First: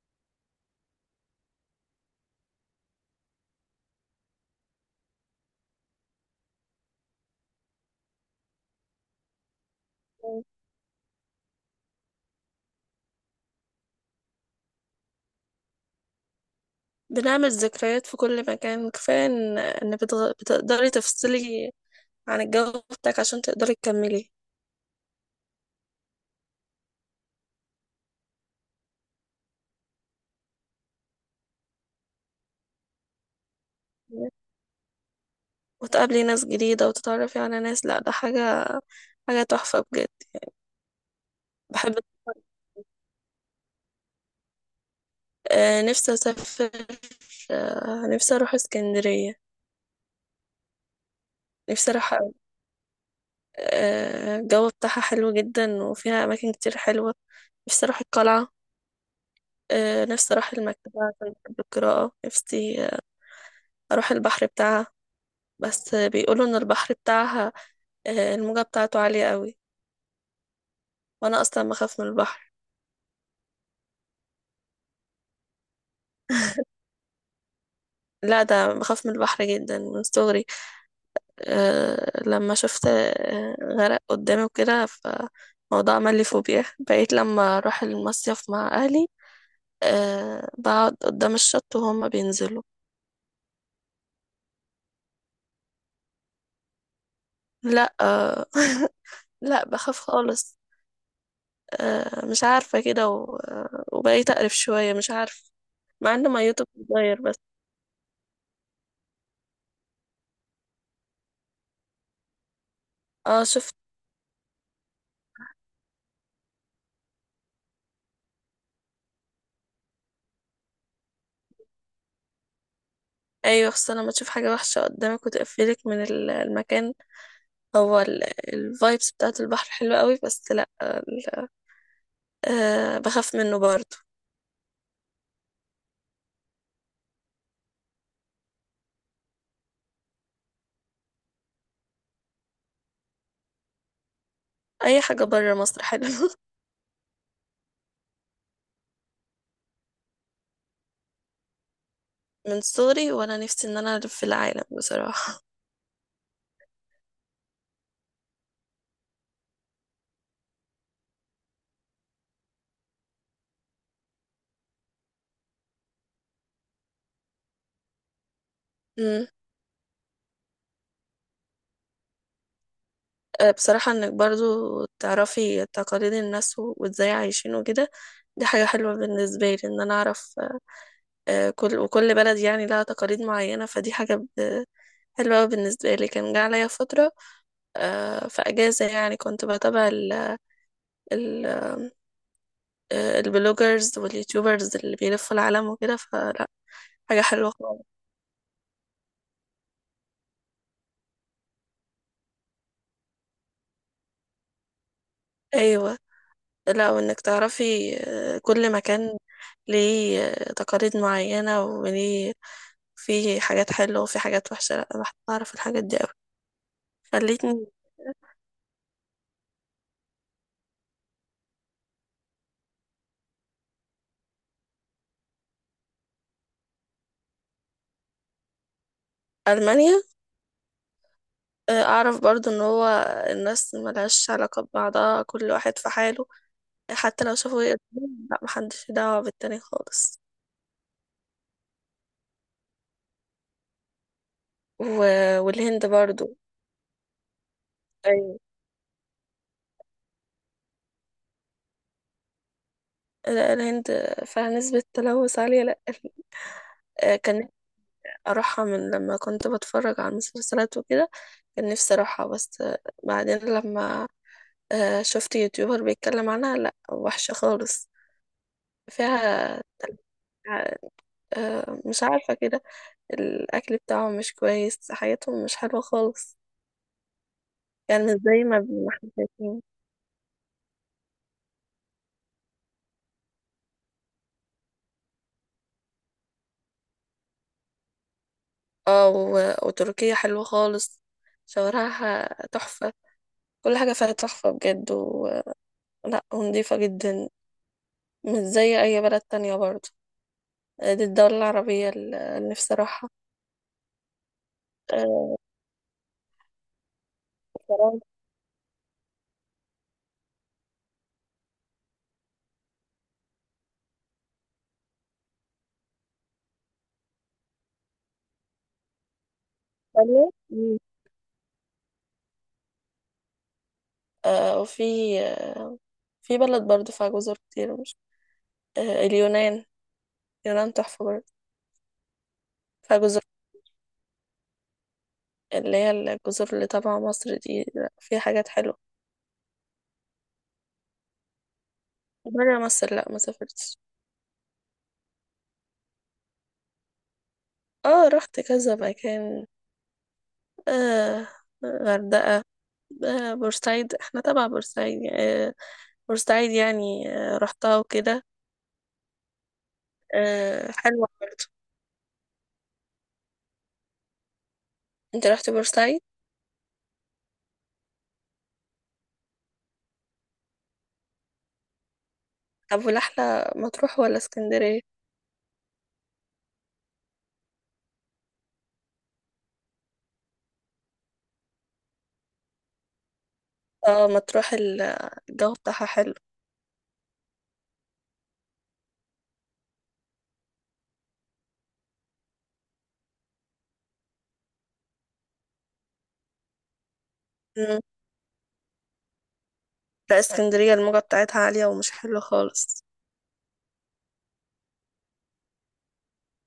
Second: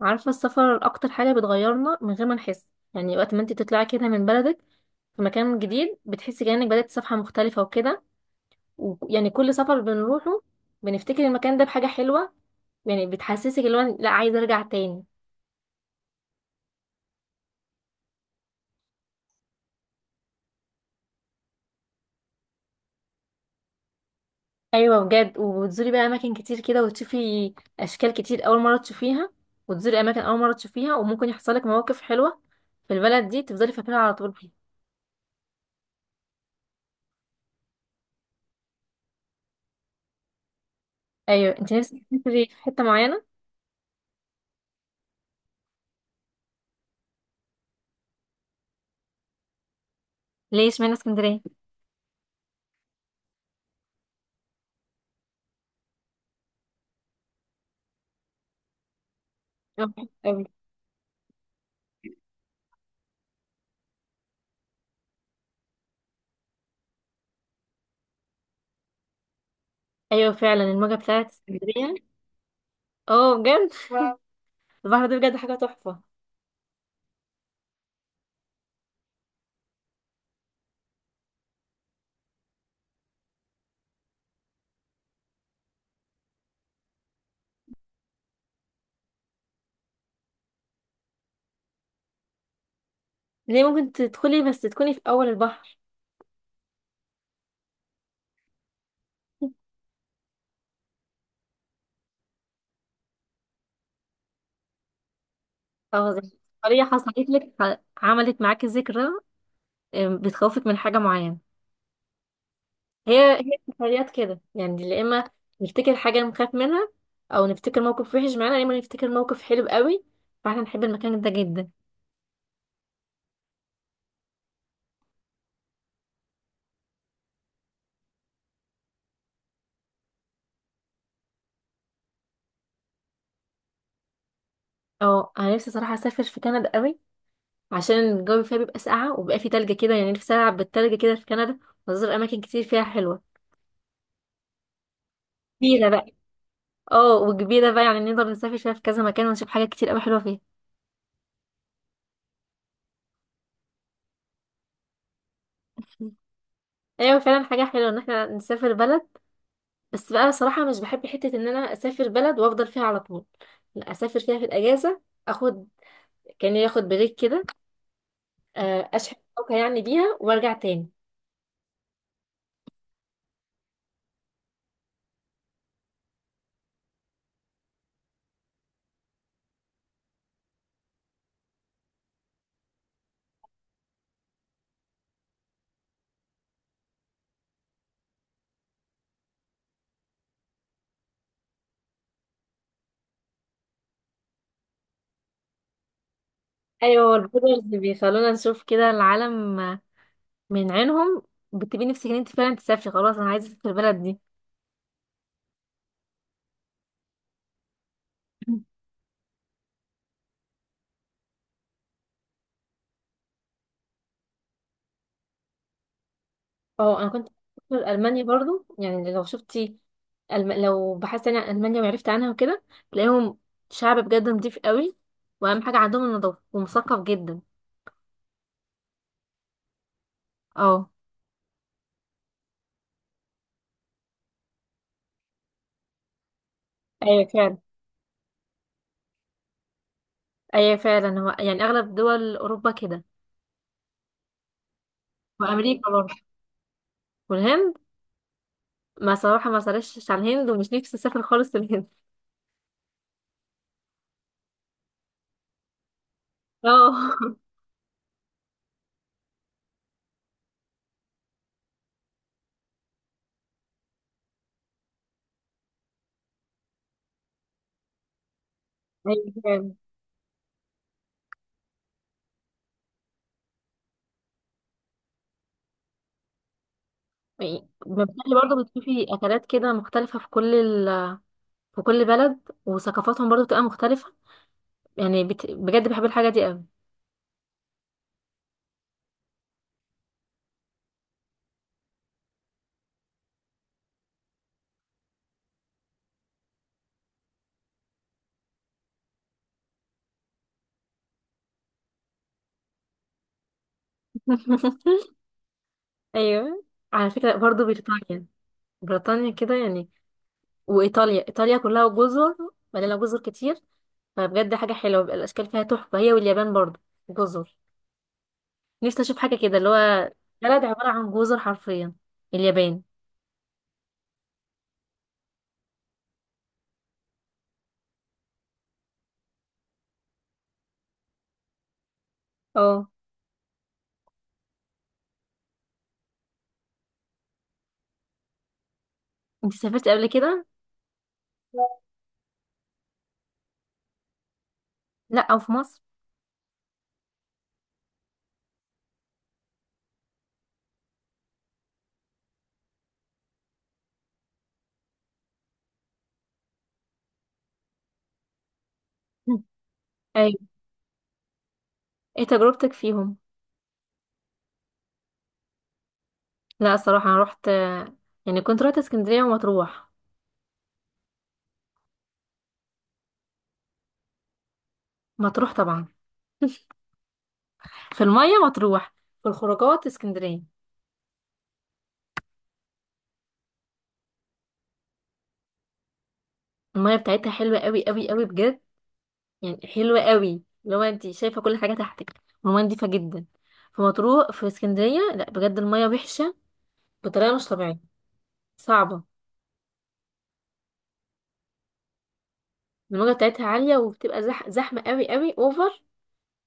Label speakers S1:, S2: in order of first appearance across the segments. S1: عارفة السفر أكتر حاجة بتغيرنا من غير ما نحس. يعني وقت ما انت تطلعي كده من بلدك في مكان جديد بتحسي كأنك بدأت صفحة مختلفة وكده. ويعني كل سفر بنروحه بنفتكر المكان ده بحاجة حلوة. يعني بتحسسك اللي هو لا عايزة أرجع تاني.
S2: بنعمل ذكريات في كل مكان. كفاية إن بتقدري تفصلي عن الجو بتاعك عشان تقدري تكملي،
S1: أيوة بجد، وبتزوري بقى أماكن كتير كده وتشوفي أشكال كتير أول مرة تشوفيها، وتزوري أماكن أول مرة تشوفيها، وممكن يحصلك مواقف حلوة في البلد دي تفضلي فاكراها على طول فيها.
S2: وتقابلي ناس جديدة وتتعرفي على ناس. لا، ده حاجة تحفة بجد.
S1: أيوة، انت
S2: بحب.
S1: نفسك تسافري في حتة معينة؟
S2: نفسي أسافر. نفسي أروح اسكندرية.
S1: ليش اشمعنى اسكندرية؟
S2: نفسي أروح أوي. الجو بتاعها حلو جدا وفيها أماكن كتير حلوة. نفسي أروح القلعة. نفسي
S1: أوي.
S2: أروح المكتبة عشان بحب القراءة. نفسي أروح البحر بتاعها. بس بيقولوا إن البحر بتاعها الموجة بتاعته عالية قوي.
S1: ايوه فعلا الموجة بتاعت
S2: وانا اصلا
S1: اسكندرية.
S2: بخاف من البحر.
S1: اه بجد واو، البحر ده بجد حاجة تحفة.
S2: لا، ده بخاف من البحر جدا من صغري. لما شفت غرق قدامي وكده، فالموضوع عمل لي فوبيا. بقيت لما اروح المصيف مع اهلي بقعد قدام الشط وهما بينزلوا.
S1: ليه؟ ممكن تدخلي بس تكوني في اول البحر.
S2: لا لا، بخاف خالص. مش عارفة كده وبقيت اقرف شوية. مش عارفة،
S1: او
S2: مع ان
S1: زي
S2: ميته
S1: طريقة حصلت
S2: بتتغير بس.
S1: لك عملت معاكي ذكرى، بتخوفك من حاجة معينة. هي
S2: اه شفت.
S1: السفريات كده يعني، يا اما نفتكر حاجة نخاف منها او نفتكر موقف وحش معانا، يا اما نفتكر موقف حلو قوي فاحنا نحب المكان ده جدا.
S2: ايوه، خصوصا لما تشوف حاجة وحشة قدامك وتقفلك من المكان. هو الفايبس بتاعت البحر حلوة قوي، بس لا، ال- أه بخاف منه برضه.
S1: اه انا نفسي صراحة اسافر في كندا قوي، عشان الجو فيها بيبقى ساقعة وبيبقى فيه تلج كده، يعني نفسي العب بالتلج كده في كندا وازور اماكن كتير فيها حلوة.
S2: اي حاجة بره مصر
S1: كبيرة بقى.
S2: حلوة.
S1: اه وكبيرة بقى، يعني نقدر نسافر فيها في كذا مكان ونشوف حاجات كتير قوي حلوة فيها.
S2: من صغري وانا نفسي ان انا الف في العالم بصراحة.
S1: ايوه فعلا حاجة حلوة ان احنا نسافر بلد. بس بقى صراحة مش بحب حتة ان انا اسافر بلد وافضل فيها على طول، لا اسافر فيها في الاجازة. اخد، كان ياخد بريك كده، اشحن
S2: امم
S1: طاقة يعني بيها وارجع تاني.
S2: بصراحة، انك برضه تعرفي تقاليد الناس و- وازاي عايشين وكده، دي حاجة حلوة بالنسبة لي. ان انا اعرف كل وكل بلد يعني لها تقاليد معينة، فدي حاجة حلوة أوي بالنسبة لي. كان جه عليا فترة في اجازة، يعني كنت بتابع ال- البلوجرز واليوتيوبرز اللي بيلفوا العالم وكده، فلا،
S1: ايوه
S2: حاجة حلوة
S1: البلوجرز
S2: خالص.
S1: بيخلونا نشوف كده العالم من عينهم. بتبقي نفسك ان انت فعلا تسافري، خلاص انا عايزة اسافر البلد دي.
S2: أيوة، لا، وإنك تعرفي كل مكان ليه تقاليد معينة، وليه في حاجات حلوة وفي حاجات وحشة. لا، أنا بحب أعرف الحاجات دي أوي.
S1: اه انا كنت
S2: خلتني
S1: في المانيا برضو، يعني لو شفتي، لو بحثت يعني عن المانيا وعرفت عنها وكده، تلاقيهم شعب بجد نضيف قوي، واهم حاجه عندهم النظافه، ومثقف جدا.
S2: ألمانيا
S1: اه.
S2: أعرف برضو إن هو الناس ملهاش علاقة ببعضها، كل واحد في حاله، حتى
S1: ايوه
S2: لو
S1: فعلا.
S2: شافوا يقدروا. لا، محدش له دعوة بالتاني خالص.
S1: ايوه فعلا، هو يعني اغلب دول اوروبا كده،
S2: و... والهند
S1: وامريكا برضه،
S2: برضو.
S1: والهند.
S2: أيوة.
S1: ما صراحه ما سرشتش على الهند ومش نفسي اسافر خالص الهند.
S2: لا، الهند فيها نسبة تلوث عالية. لا
S1: اه.
S2: كان نفسي أروحها من لما كنت بتفرج على المسلسلات وكده. كان نفسي أروحها، بس بعدين لما شفت يوتيوبر بيتكلم عنها، لا وحشة خالص
S1: ايوه
S2: فيها.
S1: فعلا.
S2: مش عارفة كده. الأكل بتاعهم مش كويس، حياتهم مش حلوة خالص،
S1: يعني
S2: يعني مش
S1: بالتالي
S2: زي ما
S1: برضه
S2: ما
S1: بتشوفي
S2: احنا
S1: اكلات
S2: شايفين.
S1: كده مختلفه في كل في كل بلد، وثقافاتهم برضه بتبقى مختلفه، يعني بجد بحب الحاجه دي قوي.
S2: اه وتركيا حلوة خالص، شوارعها تحفة، كل حاجة فيها تحفة بجد لا، ونضيفة جدا، مش زي أي بلد تانية برضه. دي الدولة العربية اللي نفسي أروحها. آه،
S1: ايوه، على فكره برضو
S2: فرنسا.
S1: بريطانيا، بريطانيا كده يعني، وايطاليا، ايطاليا كلها جزر، مليانه جزر كتير، فبجد حاجه حلوه بيبقى الاشكال فيها تحفه، هي واليابان برضو جزر. نفسي اشوف حاجه كده اللي هو
S2: إيطاليا.
S1: بلد
S2: مم.
S1: عباره عن جزر حرفيا، اليابان.
S2: وفي في بلد برضه فيها جزر كتير، مش آه، اليونان اليونان تحفة برضه،
S1: اه،
S2: فيها جزر، اللي هي الجزر اللي تبع مصر دي. لأ، فيها حاجات حلوة.
S1: انت سافرتي قبل كده؟
S2: برا مصر لأ، ما سافرتش.
S1: لا او في مصر؟
S2: اه، رحت كذا مكان. آه غردقة، بورسعيد، احنا تبع بورسعيد يعني. آه بورسعيد يعني رحتها وكده.
S1: مم. ايوه.
S2: حلوة برضه.
S1: ايه تجربتك فيهم؟
S2: انت رحت بورسعيد؟
S1: لا الصراحه انا رحت، يعني كنت رحت اسكندريه ومطروح.
S2: طب، والأحلى مطروح ولا اسكندرية؟
S1: مطروح طبعا. في الميه مطروح، في الخروجات اسكندريه.
S2: اه، مطروح. الجو بتاعها حلو.
S1: المية بتاعتها حلوة قوي قوي قوي بجد، يعني حلوة قوي لو انت شايفة كل حاجة تحتك، المية نضيفة جدا في مطروح. في اسكندرية لا بجد المية وحشة بطريقة مش طبيعية،
S2: مم.
S1: صعبة.
S2: لا، اسكندرية الموجة بتاعتها عالية ومش حلو خالص.
S1: الموجة بتاعتها عالية وبتبقى زحمة قوي قوي اوفر،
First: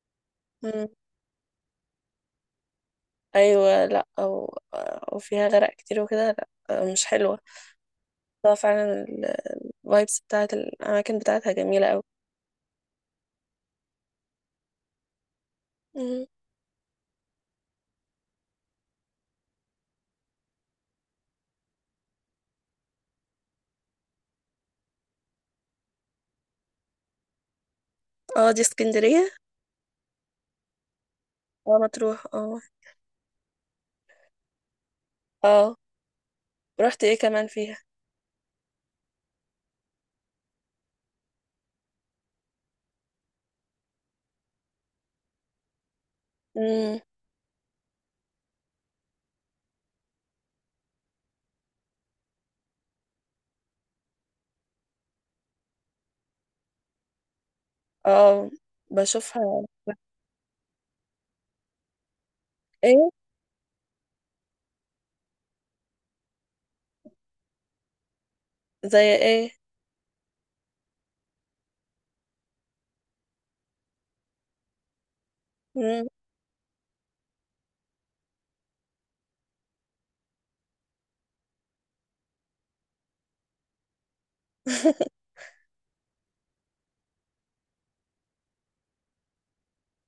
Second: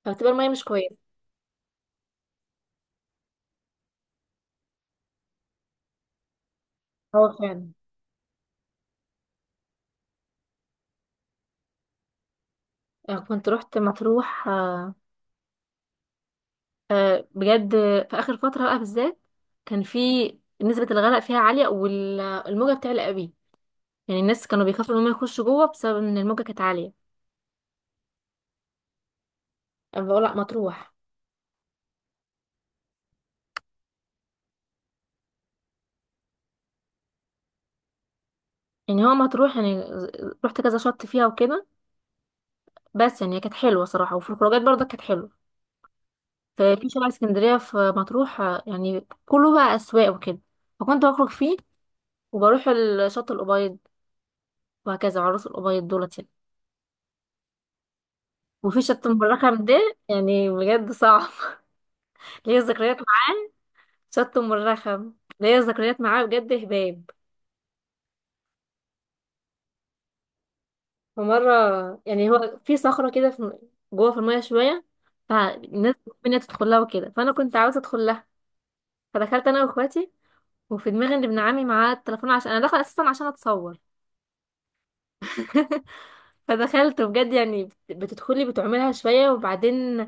S1: فبتبقى المية مش
S2: مم.
S1: كويسة.
S2: أيوة، لا أو وفيها غرق كتير وكده، لا مش
S1: هو
S2: حلوة.
S1: فعلا.
S2: اه فعلا. الفايبس بتاعت الأماكن بتاعتها جميلة أوي.
S1: كنت رحت مطروح،
S2: مم.
S1: بجد، في آخر فترة بقى بالذات كان في نسبة الغرق فيها عالية والموجة بتعلى قوي، يعني الناس كانوا بيخافوا ان هم يخشوا جوه بسبب ان الموجة كانت عالية.
S2: اه، دي اسكندرية.
S1: أنا بقول لا مطروح.
S2: اه، مطروح اه. اه، رحت ايه كمان فيها؟
S1: يعني هو مطروح، يعني رحت كذا شط فيها وكده، بس يعني كانت حلوه صراحه، وفي الخروجات برضه كانت حلوه. ففي
S2: مم.
S1: شارع اسكندريه في مطروح، يعني كله بقى اسواق وكده، فكنت بخرج فيه وبروح الشط الابيض، وهكذا عروس الابيض دولت يعني.
S2: اه،
S1: وفي شط ام الرخم
S2: بشوفها.
S1: ده يعني بجد صعب. ليا ذكريات
S2: ايه؟
S1: معاه، شط ام الرخم ليا ذكريات معاه بجد هباب.
S2: زي ايه؟
S1: ومره، يعني هو في صخره كده في جوه في الميه شويه، فالناس
S2: مم.
S1: بتحب إن هي تدخلها وكده، فانا كنت عاوزه ادخلها، فدخلت انا واخواتي، وفي دماغي ان ابن عمي معاه التليفون عشان انا داخله اساسا عشان اتصور. فدخلت بجد يعني، بتدخلي بتعملها شويه وبعدين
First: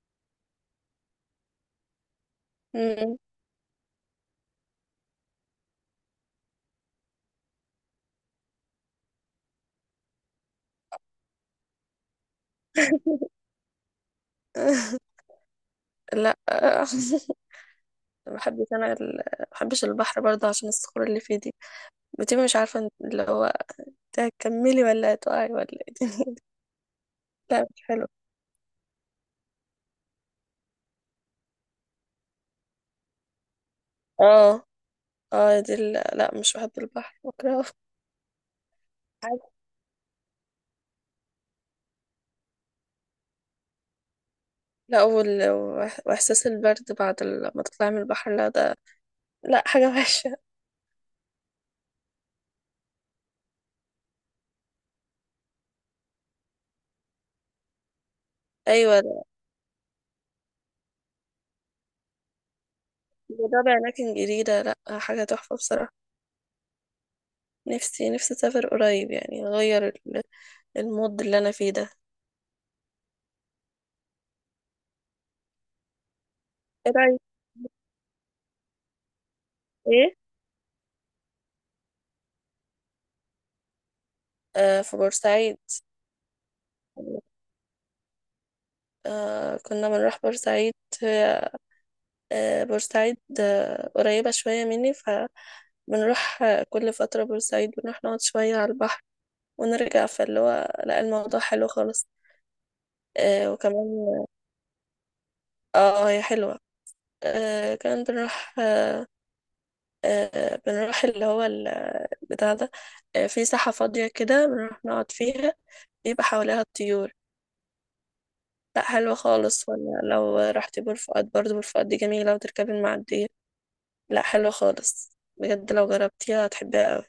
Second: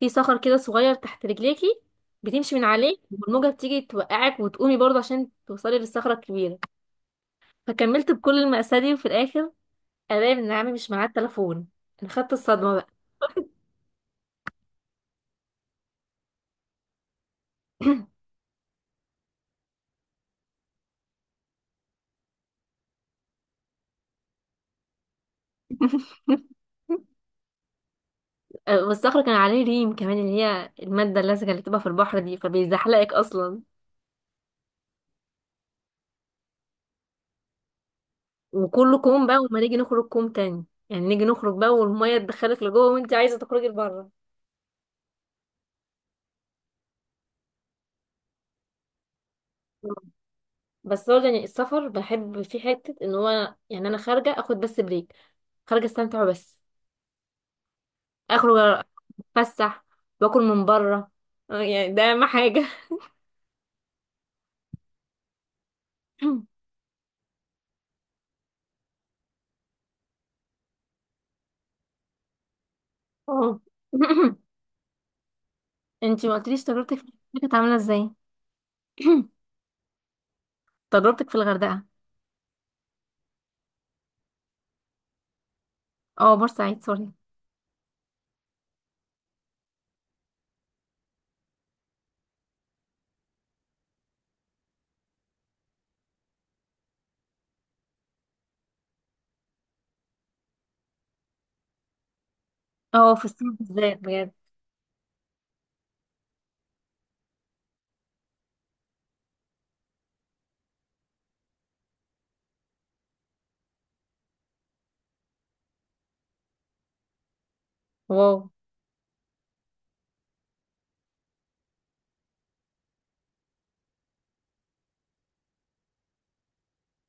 S1: في صخر كده صغير تحت رجليكي، بتمشي من عليه
S2: مم.
S1: والموجه بتيجي توقعك وتقومي برضه عشان توصلي للصخره الكبيره. فكملت بكل المأساة دي، وفي الاخر الاقي ابن عمي مش معاه التليفون. انا خدت الصدمه بقى.
S2: لا. ما بحبش البحر برضه عشان الصخور اللي فيه دي، بتبقي مش عارفه انت اللي هو تكملي ولا هتقعي ولا ايه دي. لا، مش حلو.
S1: والصخره كان عليه ريم كمان، اللي هي الماده اللزجه اللي بتبقى في البحر دي، فبيزحلقك اصلا.
S2: اه. اه، دي لا، مش بحب البحر، بكرهه.
S1: وكله كوم بقى،
S2: عارف-
S1: وما نيجي نخرج كوم تاني، يعني نيجي نخرج بقى والمية تدخلك لجوه وانت عايزة تخرجي لبره.
S2: لا، واحساس البرد بعد ما تطلعي من البحر، لا ده لا، حاجه وحشه.
S1: بس هو يعني السفر بحب في حتة ان هو، يعني انا خارجة اخد بس بريك، خارجة استمتع بس، اخرج،
S2: ايوه، لا.
S1: اتفسح، واكل من بره، يعني ده اهم حاجة.
S2: جربي اماكن جديده، لا حاجه تحفه بصراحه. نفسي نفسي اسافر قريب، يعني اغير المود اللي انا فيه ده.
S1: اه. انتي ما قلتليش
S2: ايه
S1: تجربتك في
S2: رايك؟
S1: الغردقة كانت عاملة ازاي؟
S2: ايه؟
S1: تجربتك في الغردقة.
S2: في بورسعيد.
S1: اه بورسعيد، سوري.
S2: كنا بنروح بورسعيد. هي- بورسعيد قريبة شوية مني، فبنروح كل فترة بورسعيد بنروح نقعد شوية على البحر ونرجع، فاللي هو لا، الموضوع حلو خالص.
S1: اه في الصيف
S2: وكمان
S1: بالذات بجد.
S2: اه هي حلوة. كمان بنروح بنروح اللي هو بتاع ده. في ساحة فاضية كده بنروح نقعد فيها، بيبقى حواليها الطيور،
S1: واو.
S2: لا حلوة خالص. ولا لو رحتي بور فؤاد برضه، بور فؤاد دي جميلة وتركبي المعدية، لا حلو خالص بجد، لو جربتيها هتحبيها قوي.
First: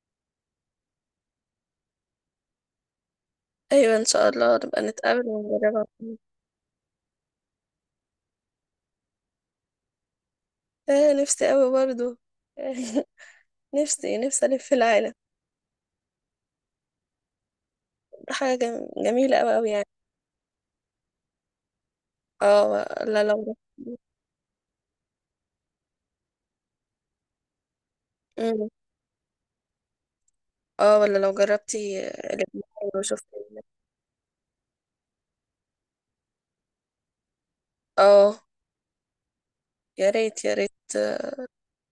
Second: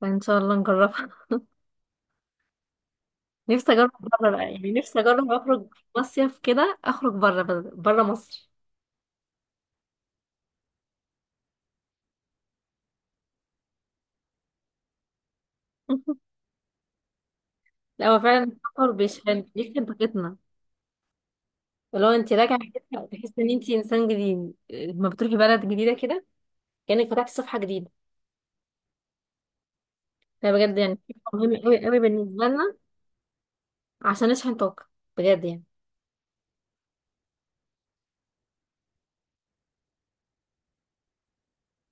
S1: فان شاء الله نجرب، نفسي اجرب.
S2: ايوه، ان شاء
S1: بره بقى
S2: الله
S1: يعني،
S2: نبقى
S1: نفسي
S2: نتقابل
S1: اجرب اخرج
S2: ونجربها.
S1: مصيف كده، اخرج بره، بره مصر.
S2: نفسي قوي برضو. نفسي نفسي الف في العالم.
S1: لا هو فعلا
S2: حاجه
S1: السفر
S2: جميله
S1: بيشحن
S2: قوي قوي
S1: بيشحن
S2: يعني.
S1: طاقتنا. ولو انت راجعه
S2: اه،
S1: كده
S2: لا
S1: تحس ان
S2: لو.
S1: انت انسان جديد لما بتروحي بلد جديده كده، كانك فتحتي صفحه جديده.
S2: مم.
S1: ده بجد يعني
S2: اه، ولا لو
S1: فكرة مهمه قوي قوي
S2: جربتي
S1: بالنسبه لنا،
S2: لبنان وشفتي.
S1: عشان نشحن طاقه بجد يعني.
S2: اه، يا ريت يا ريت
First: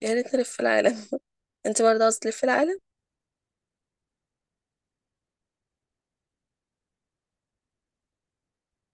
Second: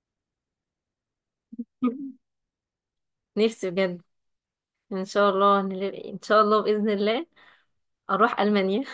S2: يا ريت نلف في العالم. انت برضه عاوزة تلف في العالم؟
S1: نفسي بجد. ان شاء الله ان شاء الله باذن الله اروح المانيا.